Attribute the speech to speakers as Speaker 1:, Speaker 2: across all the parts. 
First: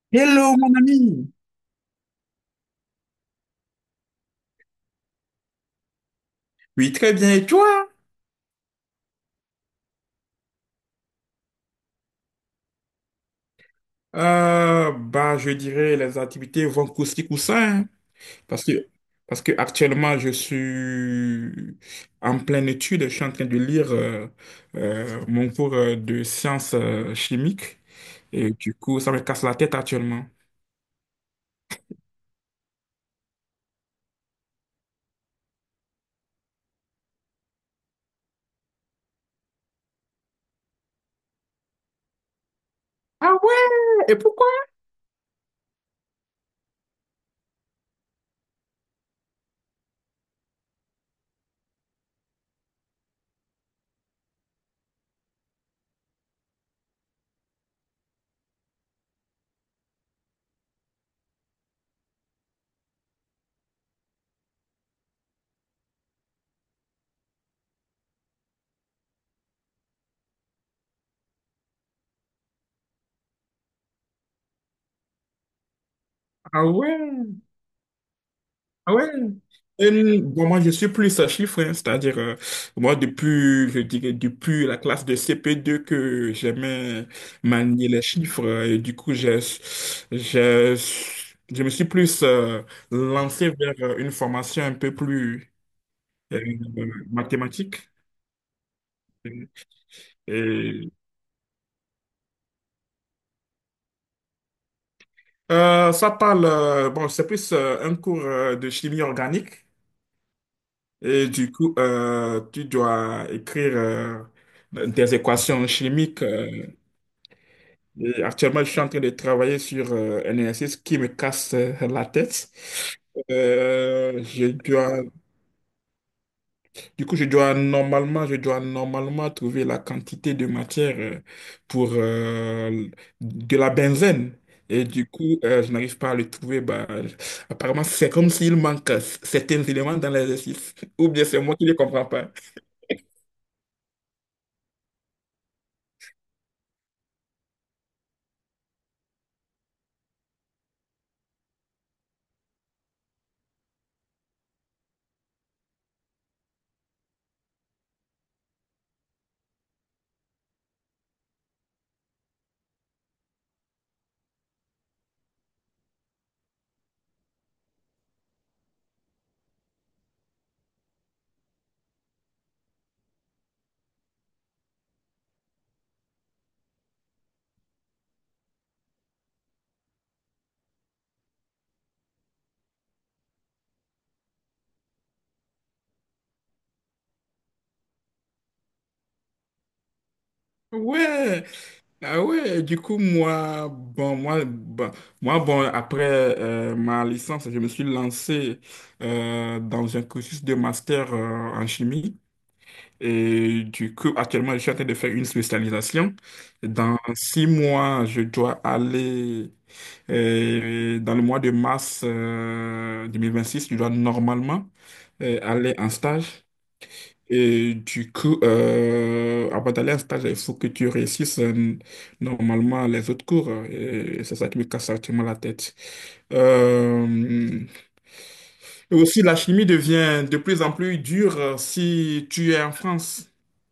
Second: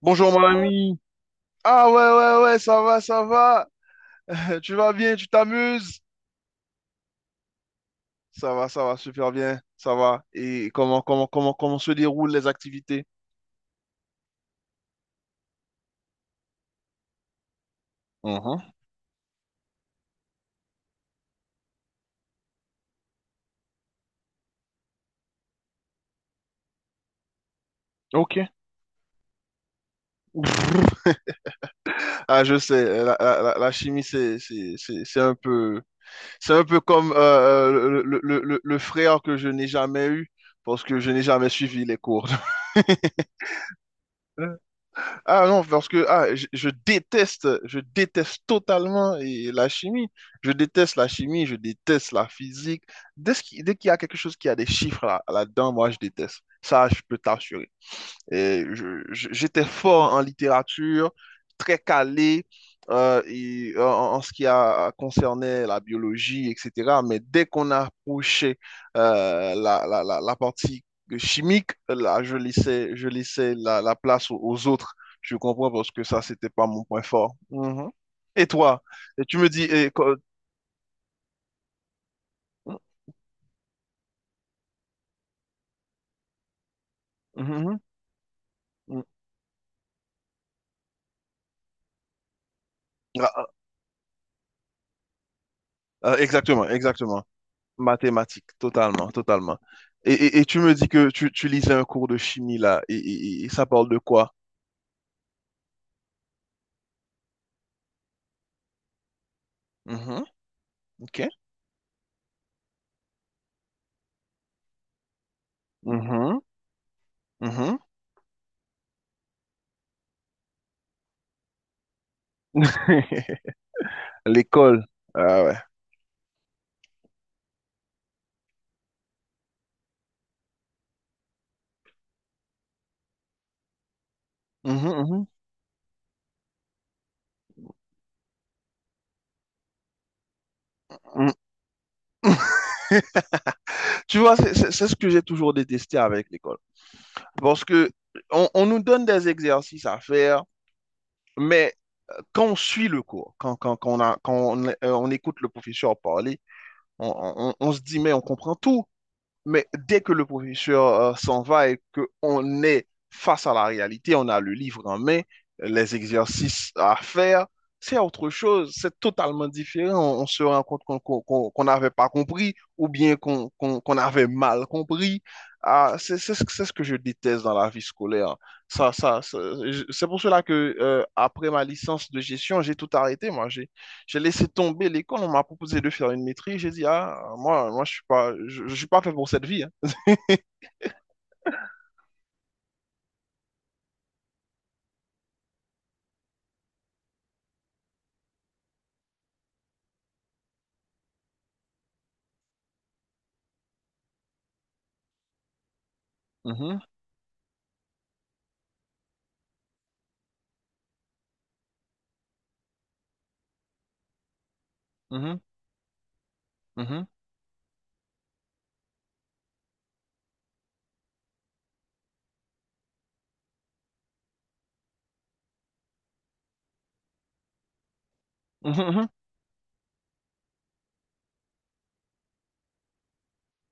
Speaker 1: Bonjour mon
Speaker 2: Hello, mon
Speaker 1: ami.
Speaker 2: ami.
Speaker 1: Ah, ouais, ouais, ouais, ça va, ça va. Tu vas bien, tu t'amuses?
Speaker 2: Oui, très bien. Et toi?
Speaker 1: Ça va, super bien, ça va. Et comment se déroulent les activités?
Speaker 2: Bah, je dirais les activités vont coussi coussin, hein,
Speaker 1: Mhm.
Speaker 2: parce que parce que actuellement je suis en pleine étude. Je suis en train de lire mon cours de sciences chimiques
Speaker 1: Ok.
Speaker 2: et du coup ça me casse la tête actuellement.
Speaker 1: Ah, je sais, la chimie, c'est un peu, c'est un peu comme le frère que je n'ai jamais eu parce que je n'ai jamais suivi les cours.
Speaker 2: Ah ouais, et pourquoi?
Speaker 1: Ah non, parce que ah, je déteste totalement et la chimie. Je déteste la chimie, je déteste la physique. Dès qu'il y a quelque chose qui a des chiffres là, là-dedans, moi, je déteste. Ça, je peux t'assurer. Et j'étais fort en littérature, très calé et, en, en ce qui a concerné la biologie, etc. Mais dès qu'on approchait la partie chimique, là, je laissais la place aux autres. Je comprends parce que ça, c'était
Speaker 2: Ah
Speaker 1: pas mon
Speaker 2: ouais.
Speaker 1: point fort. Mhm. Et toi,
Speaker 2: Ah ouais.
Speaker 1: et tu me dis,
Speaker 2: Bon, moi, je suis plus à chiffres, hein. C'est-à-dire, moi, depuis, je dirais, depuis la classe de CP2 que j'aimais
Speaker 1: Mhm,
Speaker 2: manier les chiffres, et du
Speaker 1: mhm.
Speaker 2: coup, j'ai- je me suis plus
Speaker 1: Ah, ah,
Speaker 2: lancé vers une formation un peu plus
Speaker 1: ah,
Speaker 2: euh,
Speaker 1: exactement, exactement.
Speaker 2: mathématique.
Speaker 1: Mathématiques, totalement, totalement. Et, et tu me dis
Speaker 2: Et,
Speaker 1: que tu lisais un cours de chimie là, et, et ça parle de quoi?
Speaker 2: ça parle, bon, c'est plus un cours de chimie organique.
Speaker 1: Mhm, ok.
Speaker 2: Et du coup, tu dois écrire des équations chimiques.
Speaker 1: Mhm,
Speaker 2: euh,
Speaker 1: mhm.
Speaker 2: et actuellement, je suis en train de travailler sur un exercice qui me casse la tête. Euh, je
Speaker 1: L'école.
Speaker 2: dois,
Speaker 1: Ah ouais.
Speaker 2: du coup, je dois normalement trouver la quantité de matière pour de la benzène. Et
Speaker 1: Mhm,
Speaker 2: du
Speaker 1: mhm,
Speaker 2: coup, je n'arrive pas à le trouver. Bah, apparemment, c'est comme s'il manque certains éléments dans l'exercice. Ou bien
Speaker 1: mhm.
Speaker 2: c'est moi qui ne les comprends pas.
Speaker 1: Tu vois, c'est ce que j'ai toujours détesté avec l'école. Parce que on nous donne des exercices à faire, mais quand on suit le cours, quand on a, quand on écoute le professeur parler, on se dit, mais on comprend tout. Mais dès que le professeur s'en va et qu'on est face à la réalité, on a le livre en main, les exercices à faire, c'est autre chose, c'est totalement différent. On se rend compte qu'on n'avait pas compris ou bien qu'on avait mal compris. Ah, c'est ce que je déteste dans la vie scolaire. Ça, ça, ça- c'est pour cela que après ma licence de gestion, j'ai tout arrêté. Moi, j'ai. J'ai laissé tomber l'école, on m'a proposé de faire une maîtrise. J'ai dit, ah, moi, je suis pas, je suis pas fait pour cette vie, hein.
Speaker 2: Ouais. Ah ouais, du coup, moi, bon, après ma licence, je me suis lancé dans un cursus de master en chimie. Et du coup, actuellement, je suis en train de faire une spécialisation.
Speaker 1: Mhm,
Speaker 2: Dans 6 mois, je dois aller, dans le mois de mars 2026, je dois normalement
Speaker 1: mhm,
Speaker 2: aller en stage.
Speaker 1: mhm,
Speaker 2: Et du coup, avant d'aller en stage, il faut que tu réussisses normalement les autres cours. Et c'est ça qui me casse actuellement la tête. Euh,
Speaker 1: mhm,
Speaker 2: et
Speaker 1: mhm.
Speaker 2: aussi, la chimie devient de plus en plus dure si tu es en France.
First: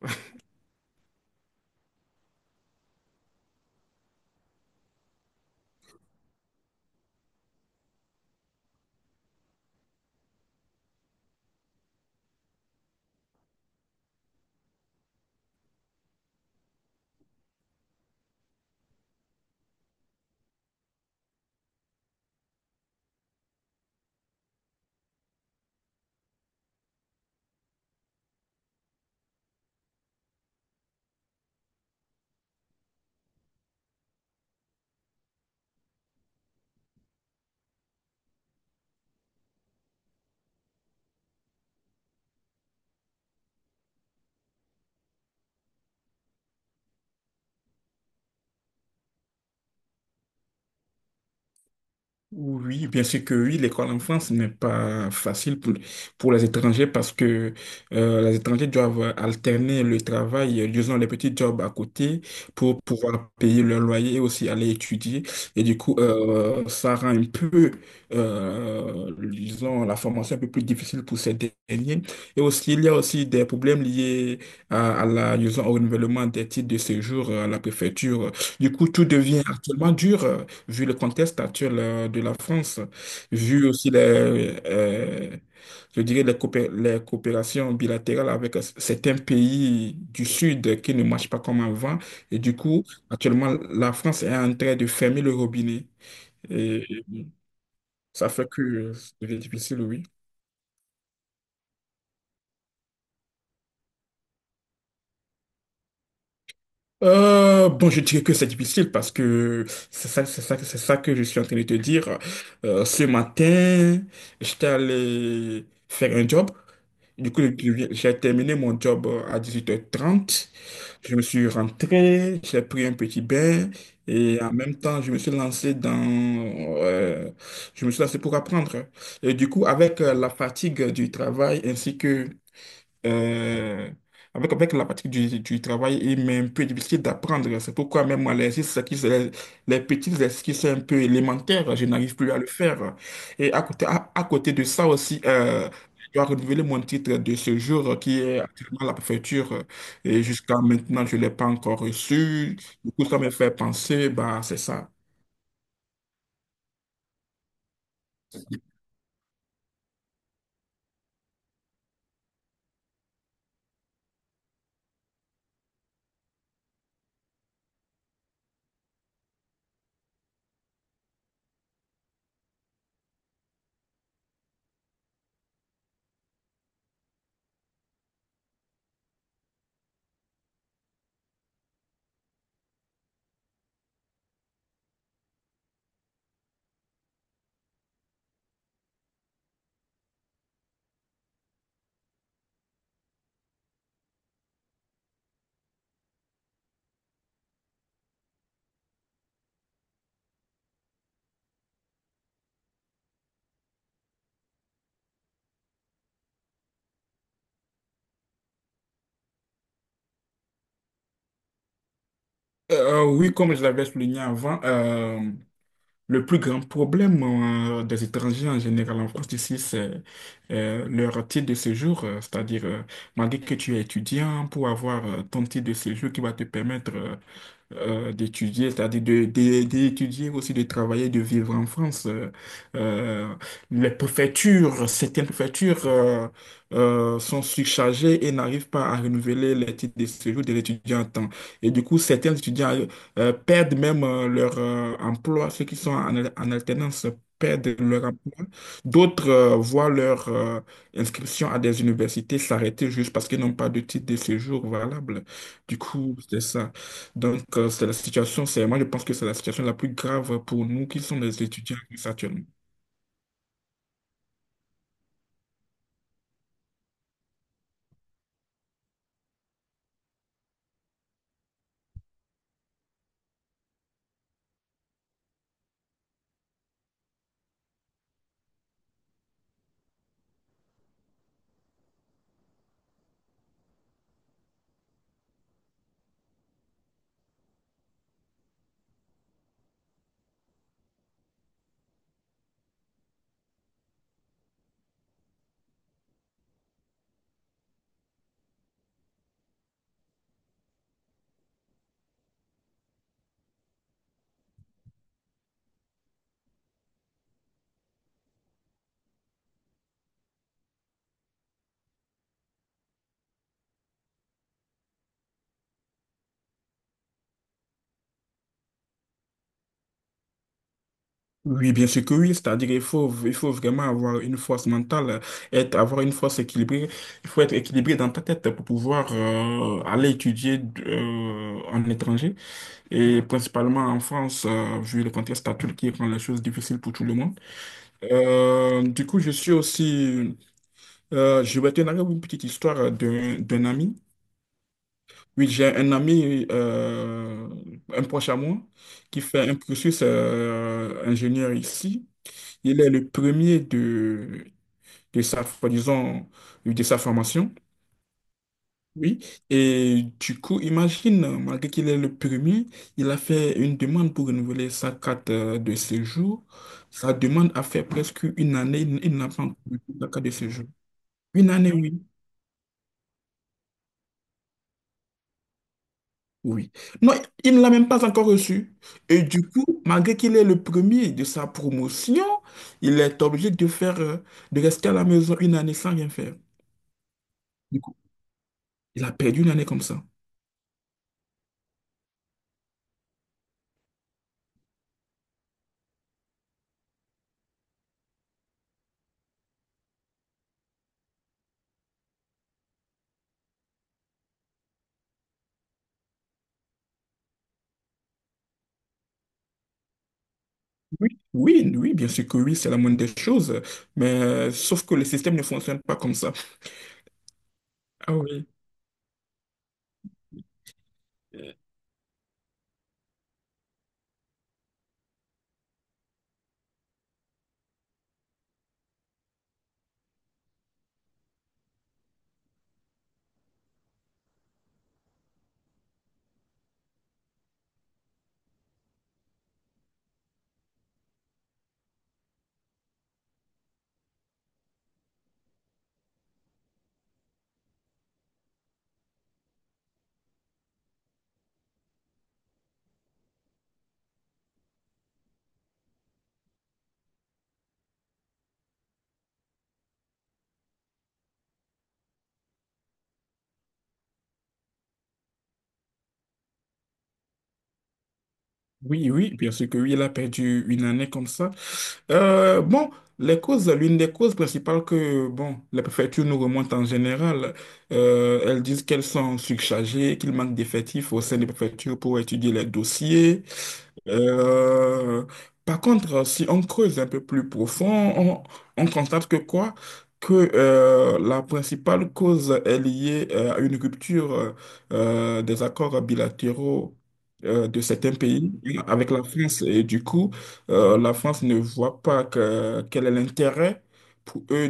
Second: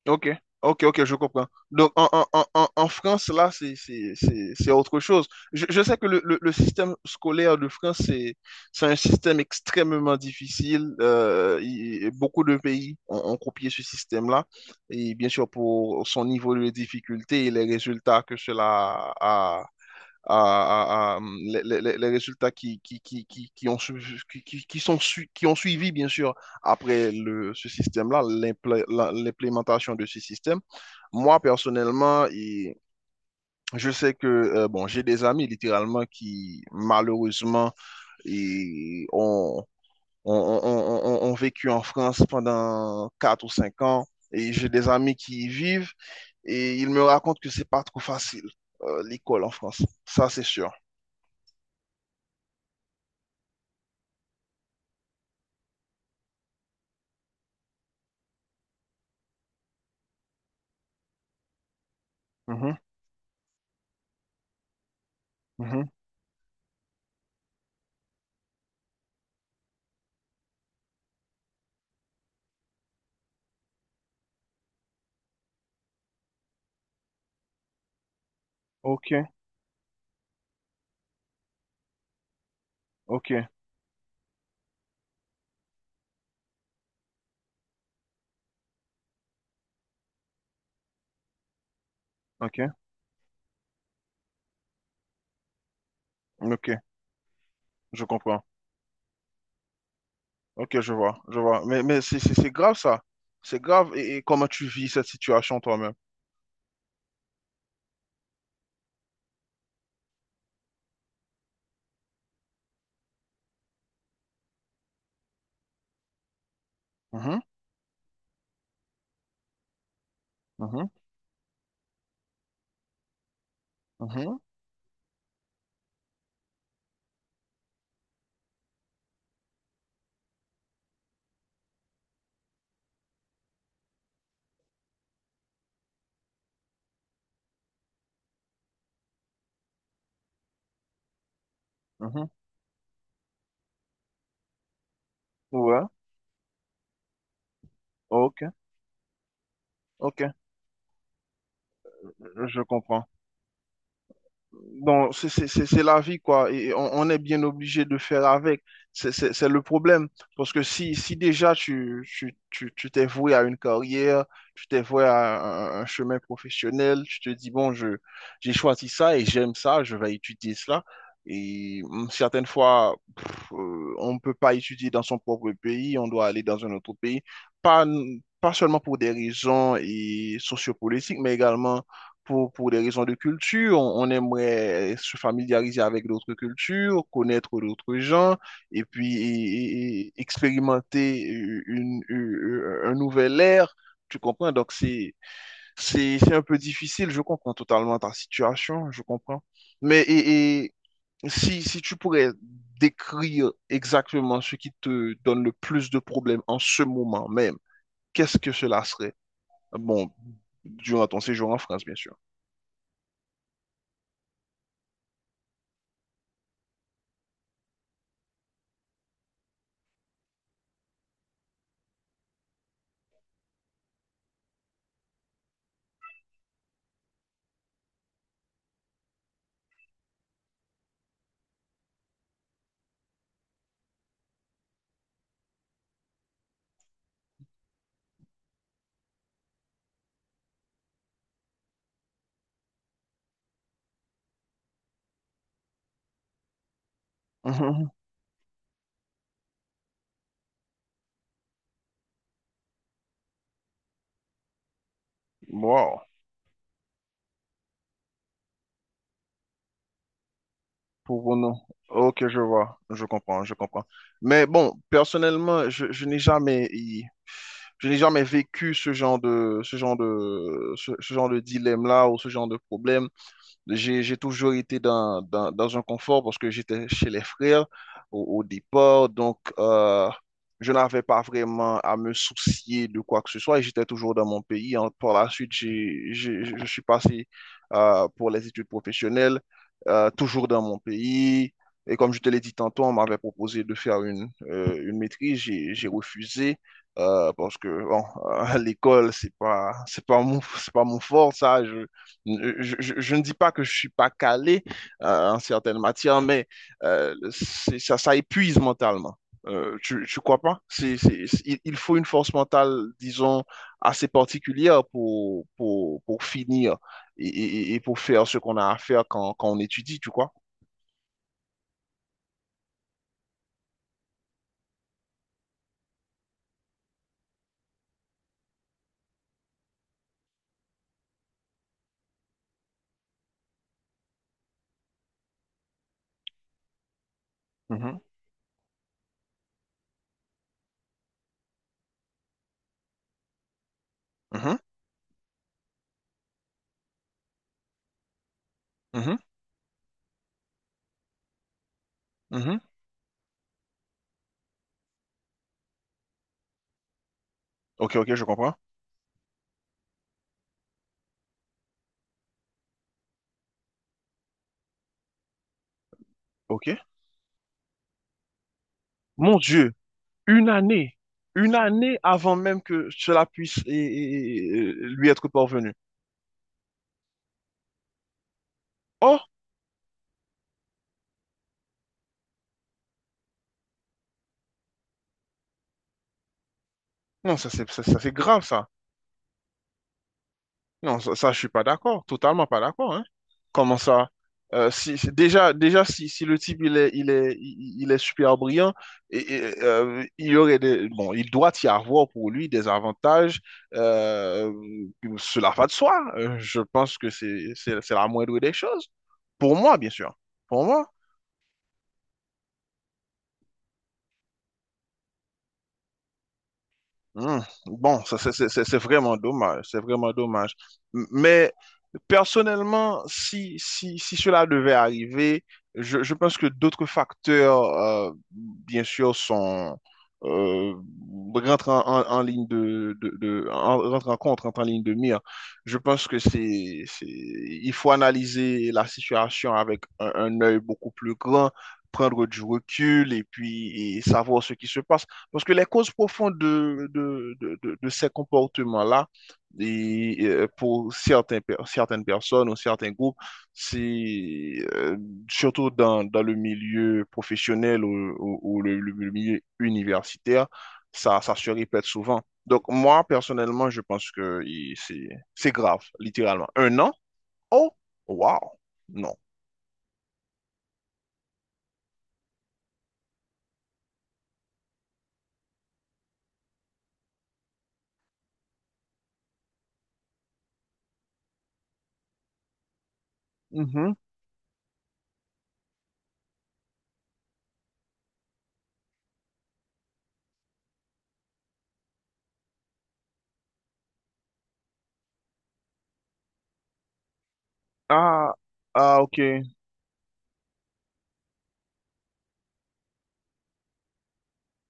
Speaker 1: Ok, ok, je comprends. Donc en France, là, c'est autre chose. Je sais que le système scolaire de France, c'est un système extrêmement difficile. Et beaucoup de pays ont, ont copié ce système-là. Et bien sûr, pour son niveau de difficulté et les résultats que cela a, à, les- résultats qui ont, qui sont qui ont suivi, bien sûr, après ce système-là, l'implémentation de ce système. Moi, personnellement, et je sais que bon, j'ai des amis littéralement qui, malheureusement, et ont vécu en France pendant 4 ou 5 ans, et j'ai des amis qui y vivent, et ils me racontent que c'est pas trop facile, l'école en France. Ça, c'est sûr.
Speaker 2: Oui, bien sûr que oui, l'école en France n'est pas facile pour les étrangers parce que les étrangers doivent alterner le travail, disons les petits jobs à côté
Speaker 1: Mhm,
Speaker 2: pour pouvoir payer leur loyer et aussi aller étudier. Et du
Speaker 1: mhm.
Speaker 2: coup, ça rend un peu, disons, la formation un peu plus difficile pour ces derniers. Et aussi, il y a aussi des problèmes liés à la, disons, au renouvellement des titres de séjour à la préfecture. Du coup, tout
Speaker 1: Ok,
Speaker 2: devient actuellement dur, vu le contexte actuel de la France,
Speaker 1: ok,
Speaker 2: vu aussi les, je dirais les, les coopérations bilatérales avec certains pays du Sud qui ne marchent pas comme avant. Et du
Speaker 1: ok,
Speaker 2: coup, actuellement, la France est en train de fermer le robinet.
Speaker 1: ok,
Speaker 2: Et
Speaker 1: je
Speaker 2: ça
Speaker 1: comprends.
Speaker 2: fait que c'est difficile, oui.
Speaker 1: Ok, je vois, je vois. Mais c'est grave ça. C'est grave. Et comment tu vis cette situation toi-même?
Speaker 2: Bon, je dirais que c'est difficile parce que c'est ça que je suis en train de te dire. Ce matin, j'étais allé faire un job. Du
Speaker 1: Mhm,
Speaker 2: coup, j'ai terminé mon job à 18h30.
Speaker 1: mhm,
Speaker 2: Je me suis rentré, j'ai pris un petit bain
Speaker 1: mhm,
Speaker 2: et en même temps, euh, je me suis lancé pour apprendre. Et du coup, avec la fatigue du travail ainsi que euh, avec la pratique du travail, il m'est un peu difficile d'apprendre. C'est pourquoi même moi, les petits exercices qui sont un peu élémentaires, je n'arrive
Speaker 1: mhm.
Speaker 2: plus à le faire. Et à côté, à côté de ça aussi,
Speaker 1: Ouais,
Speaker 2: je dois renouveler mon titre de séjour qui est
Speaker 1: ok,
Speaker 2: actuellement à la préfecture. Et
Speaker 1: ok,
Speaker 2: jusqu'à maintenant, je ne l'ai pas encore reçu.
Speaker 1: je
Speaker 2: Du coup,
Speaker 1: comprends.
Speaker 2: ça me fait penser, bah, c'est ça.
Speaker 1: Bon, c'est la vie, quoi. Et on est bien obligé de faire avec. C'est le problème. Parce que si, si déjà tu, tu, tu, tu t'es voué à une carrière, tu t'es voué à un chemin professionnel, tu te dis, bon, j'ai choisi ça et j'aime ça, je vais étudier cela. Et certaines fois, pff, on ne peut pas étudier dans son propre pays, on doit aller dans un autre pays. Pas, Pas seulement pour des raisons et sociopolitiques, mais également pour des raisons de culture, on aimerait se familiariser avec d'autres cultures, connaître d'autres gens et puis expérimenter un nouvel air. Tu comprends? Donc, c'est un peu difficile. Je comprends totalement ta situation. Je comprends. Mais et si, si tu pourrais décrire exactement ce qui te donne le plus de problèmes en ce moment même, qu'est-ce que cela serait? Bon, durant ton séjour en France, bien sûr.
Speaker 2: Oui, comme je l'avais souligné avant, le plus grand problème des étrangers en général en France ici, c'est leur titre de séjour, c'est-à-dire malgré que tu es étudiant, pour avoir ton titre de séjour qui va te permettre d'étudier, c'est-à-dire d'étudier aussi, de travailler, de vivre en France. Euh, les préfectures, certaines préfectures sont surchargées et n'arrivent pas à renouveler les titres de séjour de l'étudiant en temps. Et du coup, certains étudiants perdent même leur emploi, ceux qui sont en alternance perdent leur emploi. D'autres voient leur inscription à des universités s'arrêter juste parce qu'ils n'ont pas de titre de séjour valable. Du
Speaker 1: Wow,
Speaker 2: coup, c'est ça. Donc, c'est la situation, c'est, moi je pense que c'est la situation la plus grave pour nous qui sommes
Speaker 1: pour
Speaker 2: les
Speaker 1: nous.
Speaker 2: étudiants
Speaker 1: Ok, je
Speaker 2: actuellement.
Speaker 1: vois, je comprends, je comprends. Mais bon, personnellement, je n'ai jamais vécu ce genre de, ce genre de, ce genre de dilemme-là ou ce genre de problème. J'ai toujours été dans un confort parce que j'étais chez les frères au, au départ. Donc, je n'avais pas vraiment à me soucier de quoi que ce soit. Et j'étais toujours dans mon pays. Par la suite, je suis passé pour les études professionnelles, toujours dans mon pays. Et comme je te l'ai dit tantôt, on m'avait proposé de faire une maîtrise. J'ai refusé. Parce que bon, l'école, c'est pas mon fort, ça. Je ne dis pas que je suis pas calé en certaines matières, mais ça épuise mentalement. Tu crois pas? Il faut une force mentale, disons, assez particulière pour finir et, et pour faire ce qu'on a à faire quand, quand on étudie, tu crois?
Speaker 2: Oui, bien sûr que oui, c'est-à-dire il faut vraiment avoir une force mentale, être, avoir une force équilibrée. Il faut être équilibré dans ta tête pour pouvoir aller étudier en étranger et principalement en France, vu le contexte actuel qui rend les choses difficiles pour tout le monde.
Speaker 1: Mhm,
Speaker 2: Du coup, je suis aussi, je vais te narrer une petite histoire d'un ami.
Speaker 1: mhm,
Speaker 2: Oui, j'ai un ami, un proche à moi,
Speaker 1: mhm,
Speaker 2: qui fait un cursus ingénieur ici.
Speaker 1: mhm.
Speaker 2: Il est le premier de, sa, disons, de sa formation.
Speaker 1: Ok, ok, je comprends.
Speaker 2: Oui. Et du coup, imagine, malgré qu'il est le premier, il a fait une demande pour renouveler sa carte de séjour.
Speaker 1: Ok.
Speaker 2: Sa demande a fait presque 1 année. Il n'a
Speaker 1: Mon
Speaker 2: pas encore
Speaker 1: Dieu,
Speaker 2: eu sa carte de
Speaker 1: une
Speaker 2: séjour.
Speaker 1: année,
Speaker 2: Une
Speaker 1: une
Speaker 2: année,
Speaker 1: année
Speaker 2: oui.
Speaker 1: avant même que cela puisse lui être parvenu.
Speaker 2: Oui. Non, il ne l'a même pas encore reçu.
Speaker 1: Oh,
Speaker 2: Et du coup, malgré qu'il est le premier de sa promotion, il est obligé de rester à la maison 1 année sans rien faire.
Speaker 1: non, ça c'est
Speaker 2: Du
Speaker 1: ça,
Speaker 2: coup,
Speaker 1: ça, c'est grave ça.
Speaker 2: il a perdu 1 année comme ça.
Speaker 1: Non, je suis pas d'accord, totalement pas d'accord, hein. Comment ça? Si, déjà si, si le type il est, il est, il est super brillant, et, il y aurait des, bon, il doit y avoir pour lui des avantages, euh, cela va de soi. Je pense que c'est la moindre des choses. Pour moi, bien sûr. Pour moi.
Speaker 2: Oui, oui, oui, bien sûr que oui, c'est la moindre des choses, mais sauf que le système ne fonctionne pas comme ça.
Speaker 1: Hmm. Bon,
Speaker 2: Ah
Speaker 1: ça,
Speaker 2: oui.
Speaker 1: c'est vraiment dommage, c'est vraiment dommage. Mais personnellement, si cela devait arriver, je pense que d'autres facteurs, bien sûr, sont, euh, rentrent en ligne de, rentrent en compte, rentrent en ligne de mire. Je pense que il faut analyser la situation avec un œil beaucoup plus grand, prendre du recul et puis et savoir ce qui se passe. Parce que les causes profondes de ces comportements-là, et, pour certains, certaines personnes ou certains groupes, c'est surtout dans le milieu professionnel ou, ou le milieu universitaire, ça se répète souvent. Donc moi, personnellement, je pense que c'est grave, littéralement. Un an? Oh, wow,
Speaker 2: Oui,
Speaker 1: non.
Speaker 2: oui, bien sûr que oui, il a perdu une année comme ça. Bon, les causes, l'une des causes principales que, bon, les préfectures nous remontent en général, elles disent qu'elles sont surchargées, qu'il manque d'effectifs au sein des préfectures pour étudier les dossiers.
Speaker 1: Mhm.
Speaker 2: Euh, Par contre, si on creuse un peu plus profond, on, on constate que quoi? Que la principale cause est liée à une rupture des accords bilatéraux de certains
Speaker 1: Ah,
Speaker 2: pays
Speaker 1: ah,
Speaker 2: avec
Speaker 1: ok.
Speaker 2: la France. Et du coup, la France ne voit pas que, quel est l'intérêt pour eux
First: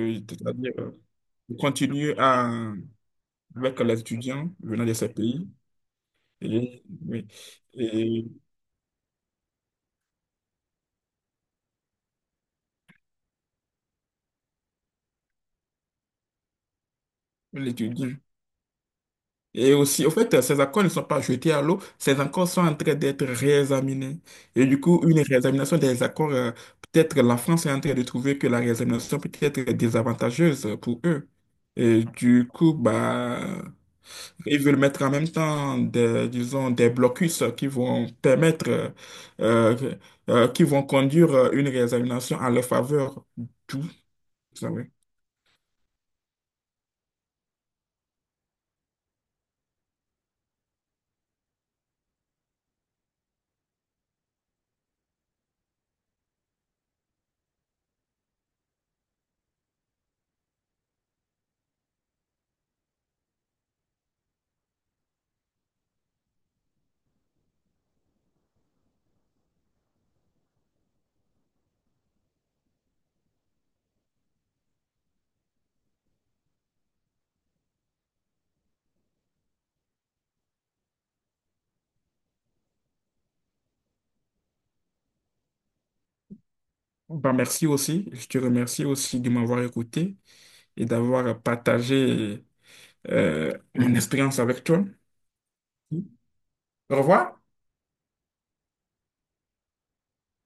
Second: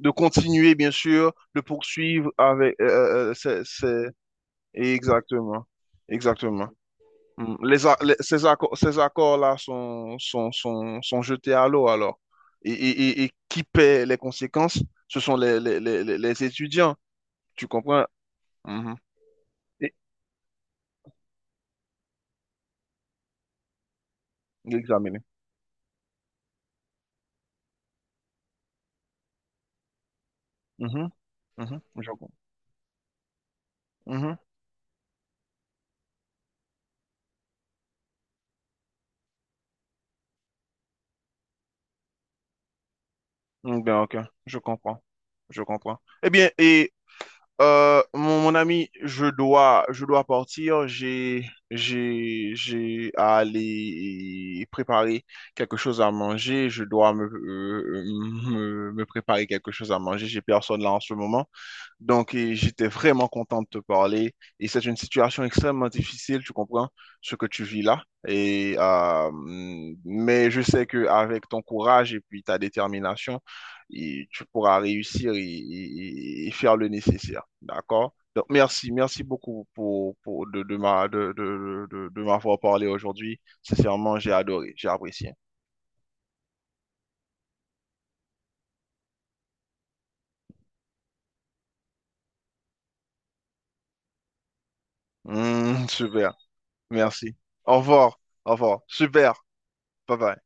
Speaker 1: De
Speaker 2: c'est-à-dire,
Speaker 1: continuer, bien sûr,
Speaker 2: de
Speaker 1: de
Speaker 2: continuer
Speaker 1: poursuivre
Speaker 2: à,
Speaker 1: avec,
Speaker 2: avec les étudiants venant de ces pays.
Speaker 1: Exactement. Exactement.
Speaker 2: Et, oui,
Speaker 1: Mm.
Speaker 2: et
Speaker 1: Ces accords, ces accords-là sont jetés à l'eau alors. Et, et qui paie les conséquences? Ce sont les étudiants. Tu comprends?
Speaker 2: l'étudiant.
Speaker 1: Mhm.
Speaker 2: Et
Speaker 1: Et
Speaker 2: aussi, au fait, ces accords ne sont pas jetés à l'eau, ces accords sont en train d'être réexaminés. Et du coup, une
Speaker 1: l'examiner.
Speaker 2: réexamination des accords, peut-être la France est en train de trouver que la réexamination peut être désavantageuse pour
Speaker 1: Mhm.
Speaker 2: eux.
Speaker 1: Mhm.
Speaker 2: Et
Speaker 1: Je comprends.
Speaker 2: du coup, bah,
Speaker 1: Mhm.
Speaker 2: ils veulent mettre en même temps des, disons, des blocus qui vont permettre, euh, qui vont conduire une réexamination en leur faveur.
Speaker 1: Mm,
Speaker 2: Tout,
Speaker 1: bien, ok. Je
Speaker 2: ça, oui.
Speaker 1: comprends. Je comprends. Eh bien, et euh, mon ami, je dois partir. J'ai à aller préparer quelque chose à manger. Je dois me préparer quelque chose à manger. J'ai personne là en ce moment. Donc, et j'étais vraiment content de te parler. Et c'est une situation extrêmement difficile, tu comprends, ce que tu vis là. Et, mais je sais qu'avec ton courage et puis ta détermination, et tu pourras réussir et, et faire le nécessaire. D'accord? Donc, merci, merci beaucoup pour de ma, de m'avoir parlé aujourd'hui. Sincèrement, j'ai adoré, j'ai apprécié.
Speaker 2: Bah, merci aussi. Je te remercie aussi de m'avoir écouté et d'avoir partagé mon expérience avec toi.
Speaker 1: Super,
Speaker 2: Au
Speaker 1: merci.
Speaker 2: revoir.
Speaker 1: Au revoir, au revoir. Super, bye bye.